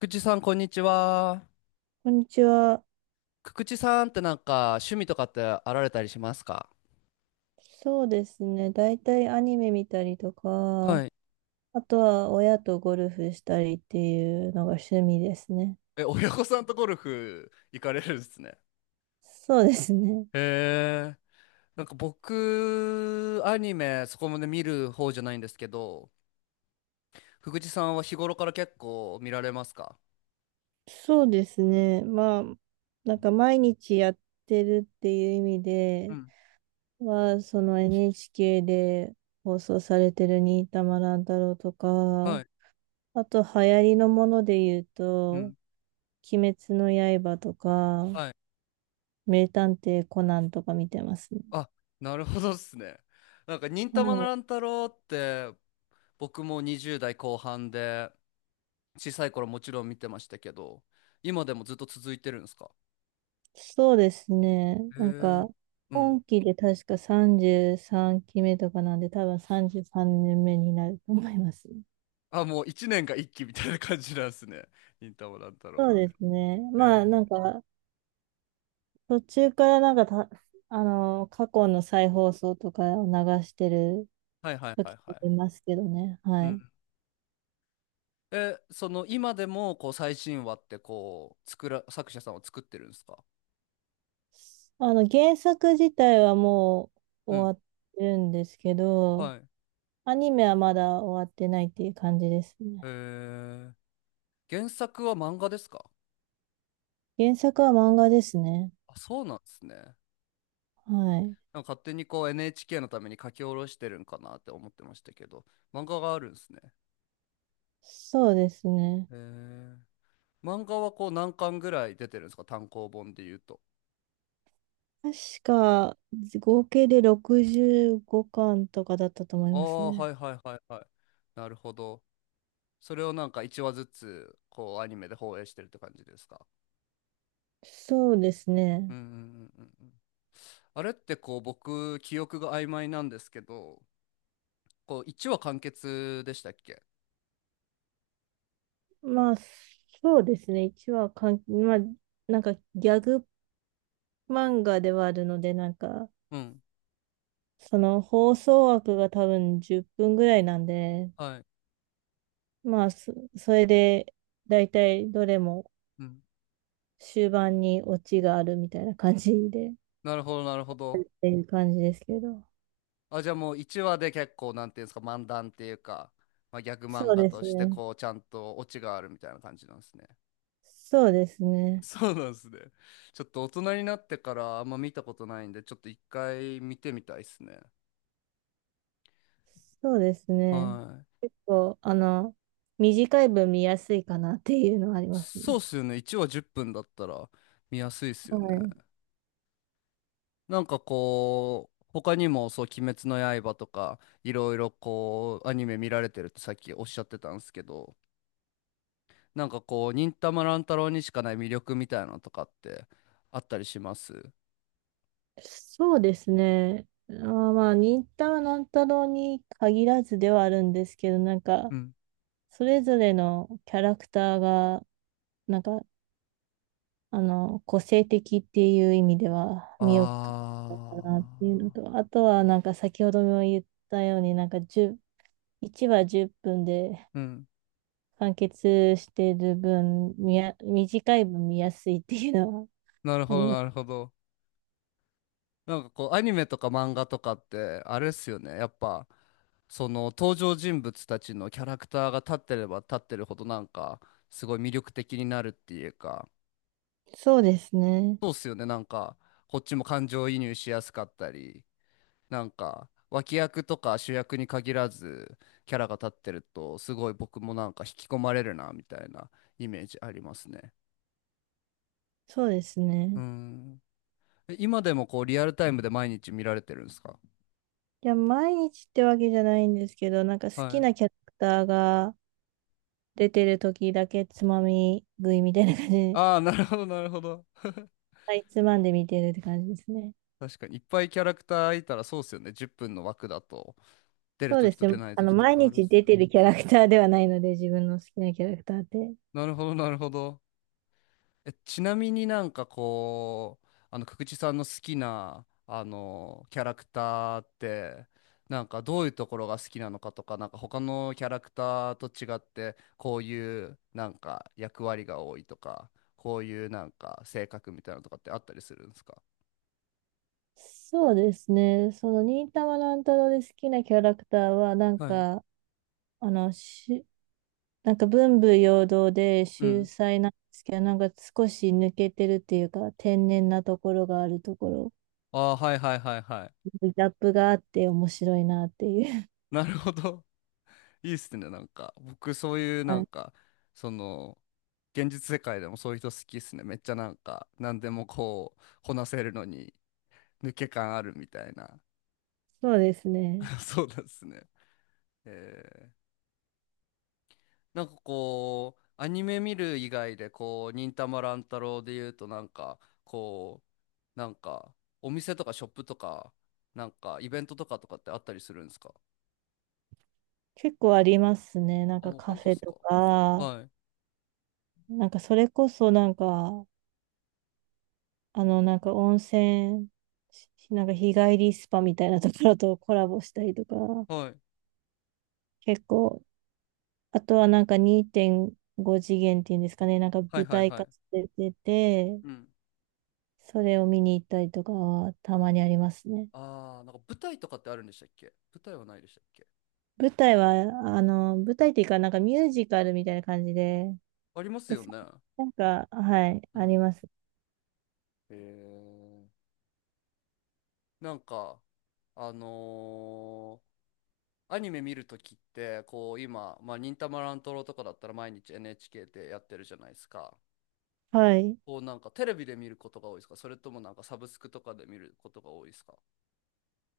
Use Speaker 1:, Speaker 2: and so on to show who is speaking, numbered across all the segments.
Speaker 1: くちさん、こんにちは。
Speaker 2: こんにちは。
Speaker 1: くちさんってなんか趣味とかってあられたりしますか？
Speaker 2: そうですね。大体アニメ見たりと
Speaker 1: は
Speaker 2: か、
Speaker 1: い。
Speaker 2: あとは親とゴルフしたりっていうのが趣味ですね。
Speaker 1: え、親御さんとゴルフ行かれるんですね。
Speaker 2: そうですね。
Speaker 1: へえ。なんか僕、アニメそこまで見る方じゃないんですけど、福地さんは日頃から結構見られますか？
Speaker 2: そうですね。毎日やってるっていう意味
Speaker 1: う
Speaker 2: で
Speaker 1: ん。
Speaker 2: は、NHK で放送されてる新玉乱太郎と
Speaker 1: は
Speaker 2: か、
Speaker 1: い。
Speaker 2: あと流行りのもので言う
Speaker 1: う
Speaker 2: と、
Speaker 1: ん。
Speaker 2: 鬼滅の刃とか、
Speaker 1: はい。
Speaker 2: 名探偵コナンとか見てますね。
Speaker 1: あ、なるほどっすね。なんか忍たま乱太郎って僕も20代後半で小さい頃もちろん見てましたけど、今でもずっと続いてるんですか？
Speaker 2: そうですね。
Speaker 1: へ
Speaker 2: なん
Speaker 1: え。
Speaker 2: か、
Speaker 1: うん。
Speaker 2: 今期で確か33期目とかなんで、多分33年目になると思います。
Speaker 1: あ、もう一年が一期みたいな感じなんですね。忍たま乱太郎
Speaker 2: そ
Speaker 1: っ
Speaker 2: う
Speaker 1: て。
Speaker 2: で
Speaker 1: へ
Speaker 2: すね。ま
Speaker 1: え。
Speaker 2: あ、なんか、途中からなんかた、あの、過去の再放送とかを流してる
Speaker 1: はいはいはい
Speaker 2: 時
Speaker 1: は
Speaker 2: も
Speaker 1: い。
Speaker 2: いますけどね。
Speaker 1: う
Speaker 2: はい。
Speaker 1: ん。え、その今でもこう最新話ってこう作者さんは作ってるんですか？
Speaker 2: 原作自体はもう
Speaker 1: うん。
Speaker 2: 終わってるんですけど、
Speaker 1: はい。
Speaker 2: アニメはまだ終わってないっていう感じですね。
Speaker 1: へえ。原作は漫画ですか？
Speaker 2: 原作は漫画ですね。
Speaker 1: あ、そうなんですね。な
Speaker 2: はい。
Speaker 1: んか勝手にこう NHK のために書き下ろしてるんかなって思ってましたけど、漫画があるんですね。
Speaker 2: そうですね。
Speaker 1: へえ。漫画はこう何巻ぐらい出てるんですか？単行本で言うと。
Speaker 2: 確か、合計で65巻とかだったと思い
Speaker 1: あ
Speaker 2: ます
Speaker 1: あ、は
Speaker 2: ね。
Speaker 1: いはいはいはい。なるほど。それをなんか1話ずつこうアニメで放映してるって感じですか？
Speaker 2: そうです
Speaker 1: う
Speaker 2: ね。
Speaker 1: んうんうんうんうん。あれってこう僕記憶が曖昧なんですけど、こう1話完結でしたっけ？
Speaker 2: まあ、そうですね。一話かん、まあ、なんかギャグ漫画ではあるので、
Speaker 1: うん。
Speaker 2: その放送枠が多分10分ぐらいなんで、
Speaker 1: はい。
Speaker 2: それで、だいたいどれも
Speaker 1: うん。
Speaker 2: 終盤にオチがあるみたいな感じで、っ
Speaker 1: なるほどなるほど。
Speaker 2: ていう感じですけど。
Speaker 1: あ、じゃあもう1話で結構なんていうんですか？漫談っていうか、まあ、ギャグ
Speaker 2: そ
Speaker 1: 漫
Speaker 2: う
Speaker 1: 画
Speaker 2: で
Speaker 1: と
Speaker 2: す
Speaker 1: して
Speaker 2: ね。
Speaker 1: こうちゃんとオチがあるみたいな感じなんですね。
Speaker 2: そうです ね。
Speaker 1: そうなんですね。ちょっと大人になってからあんま見たことないんで、ちょっと一回見てみたいですね。
Speaker 2: そうですね。
Speaker 1: はい。
Speaker 2: 結構、あの、短い分見やすいかなっていうのはあります
Speaker 1: そうっ
Speaker 2: ね。
Speaker 1: すよね。1話10分だったら見やすいっす
Speaker 2: は
Speaker 1: よ
Speaker 2: い。
Speaker 1: ね。なんかこう、他にもそう、鬼滅の刃とか、いろいろこう、アニメ見られてるってさっきおっしゃってたんですけど、なんかこう、忍たま乱太郎にしかない魅力みたいなのとかってあったりします？
Speaker 2: そうですね。あー、忍たま乱太郎に限らずではあるんですけど、
Speaker 1: うん。
Speaker 2: それぞれのキャラクターが、なんか、個性的っていう意味では見送った
Speaker 1: あ
Speaker 2: かなっていうのと、あとは先ほども言ったように、なんか10、1話10分で、
Speaker 1: ー。うん。
Speaker 2: 完結してる分、短い分見やすいっていうのは
Speaker 1: なる
Speaker 2: あ
Speaker 1: ほ
Speaker 2: り
Speaker 1: ど、
Speaker 2: ます。
Speaker 1: なるほど。なんかこう、アニメとか漫画とかって、あれっすよね。やっぱ、その登場人物たちのキャラクターが立ってれば立ってるほど、なんか、すごい魅力的になるっていうか、
Speaker 2: そうですね。
Speaker 1: そうっすよね。なんか、こっちも感情移入しやすかったり、なんか、脇役とか主役に限らず、キャラが立ってると、すごい僕もなんか引き込まれるな、みたいなイメージありますね。
Speaker 2: そうです
Speaker 1: う
Speaker 2: ね。
Speaker 1: ん。え、今でもこう、リアルタイムで毎日見られてるんですか？
Speaker 2: いや、毎日ってわけじゃないんですけど、なんか好
Speaker 1: は
Speaker 2: き
Speaker 1: い。
Speaker 2: なキャラクターが出てる時だけつまみ食いみたいな感じで、
Speaker 1: ああ、なるほど、なるほど。
Speaker 2: はいつまんで見てるって感じですね。
Speaker 1: 確かにいっぱいキャラクターいたらそうっすよね。10分の枠だと出るときと出ないときと
Speaker 2: 毎
Speaker 1: かあるっ
Speaker 2: 日
Speaker 1: す
Speaker 2: 出
Speaker 1: よね。
Speaker 2: てるキャラクターではないので、自分の好きなキャラクターって。
Speaker 1: なるほど、なるほど。え、ちなみになんかこう、久地さんの好きな、キャラクターって、なんかどういうところが好きなのかとか、なんか他のキャラクターと違って、こういうなんか役割が多いとか、こういうなんか性格みたいなのとかってあったりするんですか？
Speaker 2: 忍たま乱太郎で好きなキャラクターは、なん
Speaker 1: はい。
Speaker 2: か、あの、し、なんか文武両道で
Speaker 1: う
Speaker 2: 秀
Speaker 1: ん。
Speaker 2: 才なんですけど、なんか少し抜けてるっていうか、天然なところがあるところ、
Speaker 1: ああ、はいはいはいはい。
Speaker 2: ギャップがあって面白いなっていう。
Speaker 1: なるほど。いいっすね、なんか。僕、そうい う、な
Speaker 2: は
Speaker 1: ん
Speaker 2: い、
Speaker 1: か、その、現実世界でもそういう人好きっすね。めっちゃなんか、何でもこう、こなせるのに、抜け感あるみたいな。
Speaker 2: そうですね。
Speaker 1: そうなんですね。えー、なんかこう、アニメ見る以外で、こう、忍たま乱太郎で言うと、なんか、こう、なんか、お店とかショップとか、なんか、イベントとかとかってあったりするんですか？
Speaker 2: 結構ありますね。
Speaker 1: あ、もう
Speaker 2: カ
Speaker 1: 本当
Speaker 2: フ
Speaker 1: っ
Speaker 2: ェ
Speaker 1: すか？
Speaker 2: とか、
Speaker 1: はい。
Speaker 2: なんかそれこそなんか、あの、なんか温泉、なんか日帰りスパみたいなところとコラボしたりとか。
Speaker 1: はい。
Speaker 2: 結構、あとはなんか2.5次元っていうんですかね、なんか
Speaker 1: はい
Speaker 2: 舞
Speaker 1: はい
Speaker 2: 台
Speaker 1: は
Speaker 2: 化
Speaker 1: い。
Speaker 2: してて、
Speaker 1: うん。
Speaker 2: それを見に行ったりとかはたまにありますね。
Speaker 1: ああ、なんか舞台とかってあるんでしたっけ？舞台はないでしたっけ？
Speaker 2: 舞台は、あの、舞台っていうか、なんかミュージカルみたいな感じで、
Speaker 1: あります
Speaker 2: で、
Speaker 1: よ
Speaker 2: さ
Speaker 1: ね。
Speaker 2: なんか、はい、
Speaker 1: う
Speaker 2: あり
Speaker 1: ん。
Speaker 2: ます。
Speaker 1: へえ。なんか、あのーアニメ見るときって、こう今、まあ、忍たま乱太郎とかだったら毎日 NHK でやってるじゃないですか。
Speaker 2: はい。
Speaker 1: こうなんかテレビで見ることが多いですか？それともなんかサブスクとかで見ることが多いですか？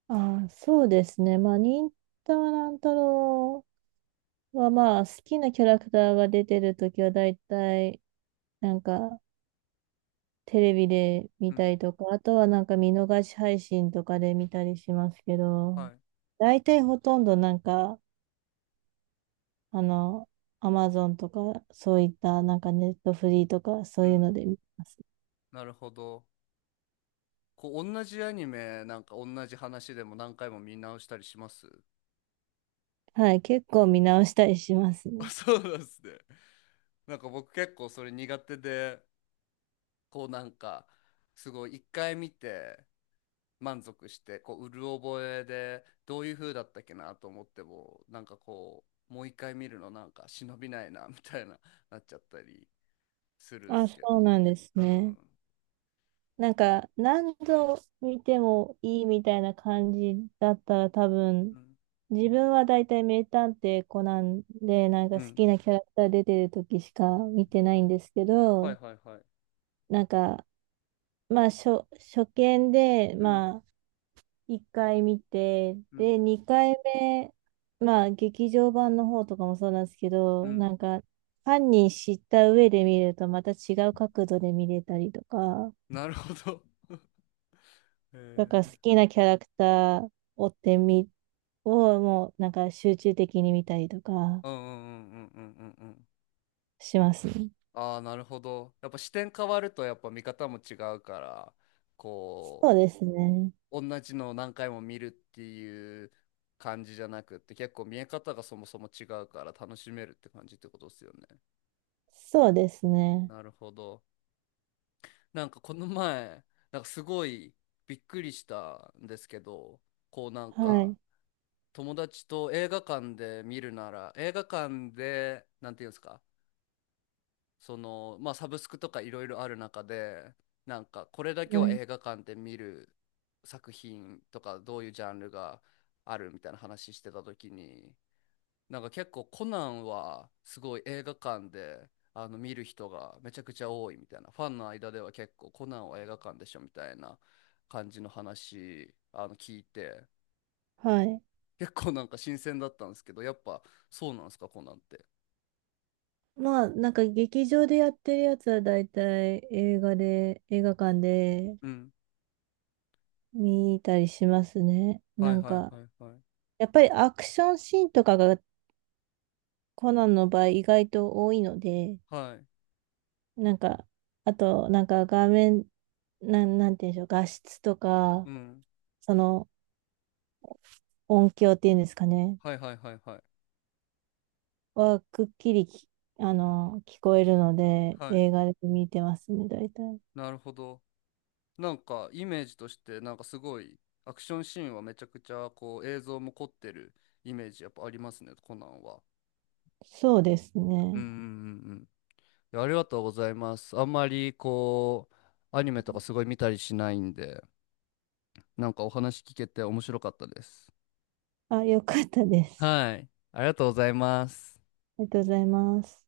Speaker 2: 忍たま乱太郎は、まあ、好きなキャラクターが出てるときは、だいたい、なんか、テレビで見
Speaker 1: う
Speaker 2: た
Speaker 1: ん。
Speaker 2: りとか、あとはなんか見逃し配信とかで見たりしますけど、
Speaker 1: はい。
Speaker 2: 大体ほとんどあの、アマゾンとか、そういったなんかネットフリーとか、そ
Speaker 1: う
Speaker 2: ういうの
Speaker 1: ん。
Speaker 2: で見てます。
Speaker 1: なるほど。こう同じアニメ、なんか同じ話でも何回も見直したりします？
Speaker 2: はい、結構見直したりします
Speaker 1: あ、
Speaker 2: ね。
Speaker 1: そうなんですね。なんか僕結構それ苦手で、こうなんかすごい一回見て満足して、こううる覚えでどういう風だったっけなと思っても、なんかこうもう一回見るのなんか忍びないな みたいな、なっちゃったりするん
Speaker 2: あ、
Speaker 1: す
Speaker 2: そ
Speaker 1: け
Speaker 2: う
Speaker 1: ど。
Speaker 2: なんです
Speaker 1: う
Speaker 2: ね。
Speaker 1: ん
Speaker 2: 何度見てもいいみたいな感じだったら多
Speaker 1: う
Speaker 2: 分、
Speaker 1: ん
Speaker 2: 自分は大体名探偵コナンで、なん
Speaker 1: う
Speaker 2: か好
Speaker 1: ん。
Speaker 2: きなキャラクター出てる時しか見てないんですけ
Speaker 1: はい
Speaker 2: ど、
Speaker 1: はいはい。
Speaker 2: なんか、初見で、
Speaker 1: うん
Speaker 2: まあ、1回見て、
Speaker 1: うん
Speaker 2: 2回目、劇場版の方とかもそうなんですけ
Speaker 1: う
Speaker 2: ど、
Speaker 1: ん。
Speaker 2: 犯人知った上で見ると、また違う角度で見れたりとか、
Speaker 1: なるほど。へ
Speaker 2: だから好
Speaker 1: え。
Speaker 2: きなキャラクターを追ってみ、をもう、なんか集中的に見たりとか
Speaker 1: うんうんうんうんうんうんうん。
Speaker 2: しますね。
Speaker 1: ああー、なるほど。やっぱ視点変わるとやっぱ見方も違うから、こ
Speaker 2: そうですね。
Speaker 1: 同じのを何回も見るっていう感じじゃなくって、結構見え方がそもそも違うから楽しめるって感じってことですよね。
Speaker 2: そうですね。
Speaker 1: なるほど。なんかこの前なんかすごいびっくりしたんですけど、こうなん
Speaker 2: は
Speaker 1: か
Speaker 2: い。
Speaker 1: 友達と映画館で見るなら映画館でなんていうんですか、その、まあ、サブスクとかいろいろある中で、なんかこれだけ
Speaker 2: は
Speaker 1: は
Speaker 2: い。
Speaker 1: 映画館で見る作品とかどういうジャンルがあるみたいな話してた時に、なんか結構コナンはすごい映画館で見る人がめちゃくちゃ多いみたいな、ファンの間では結構コナンは映画館でしょみたいな感じの話聞いて、
Speaker 2: はい。
Speaker 1: 結構なんか新鮮だったんですけど、やっぱそうなんですか、コナンって。
Speaker 2: 劇場でやってるやつは大体映画で、映画館で
Speaker 1: うん。
Speaker 2: 見たりしますね。
Speaker 1: はいはいはいはい。
Speaker 2: やっぱりアクションシーンとかがコナンの場合意外と多いので、
Speaker 1: はい。
Speaker 2: なんか、あと画面、なんて言うんでしょう、画質と
Speaker 1: う
Speaker 2: か、
Speaker 1: ん。
Speaker 2: その音響っていうんですかね、
Speaker 1: はいはいはいはい。
Speaker 2: くっきりき、あの、聞こえるので、
Speaker 1: はい。
Speaker 2: 映画で見てますね、大体。
Speaker 1: なるほど。なんかイメージとしてなんかすごいアクションシーンはめちゃくちゃこう映像も凝ってるイメージやっぱありますね、コナンは。
Speaker 2: そうです
Speaker 1: うんう
Speaker 2: ね。
Speaker 1: んうんうん。いや、ありがとうございます。あんまりこうアニメとかすごい見たりしないんで、なんかお話聞けて面白かったです。
Speaker 2: あ、よかったです。
Speaker 1: はい。ありがとうございます。
Speaker 2: ありがとうございます。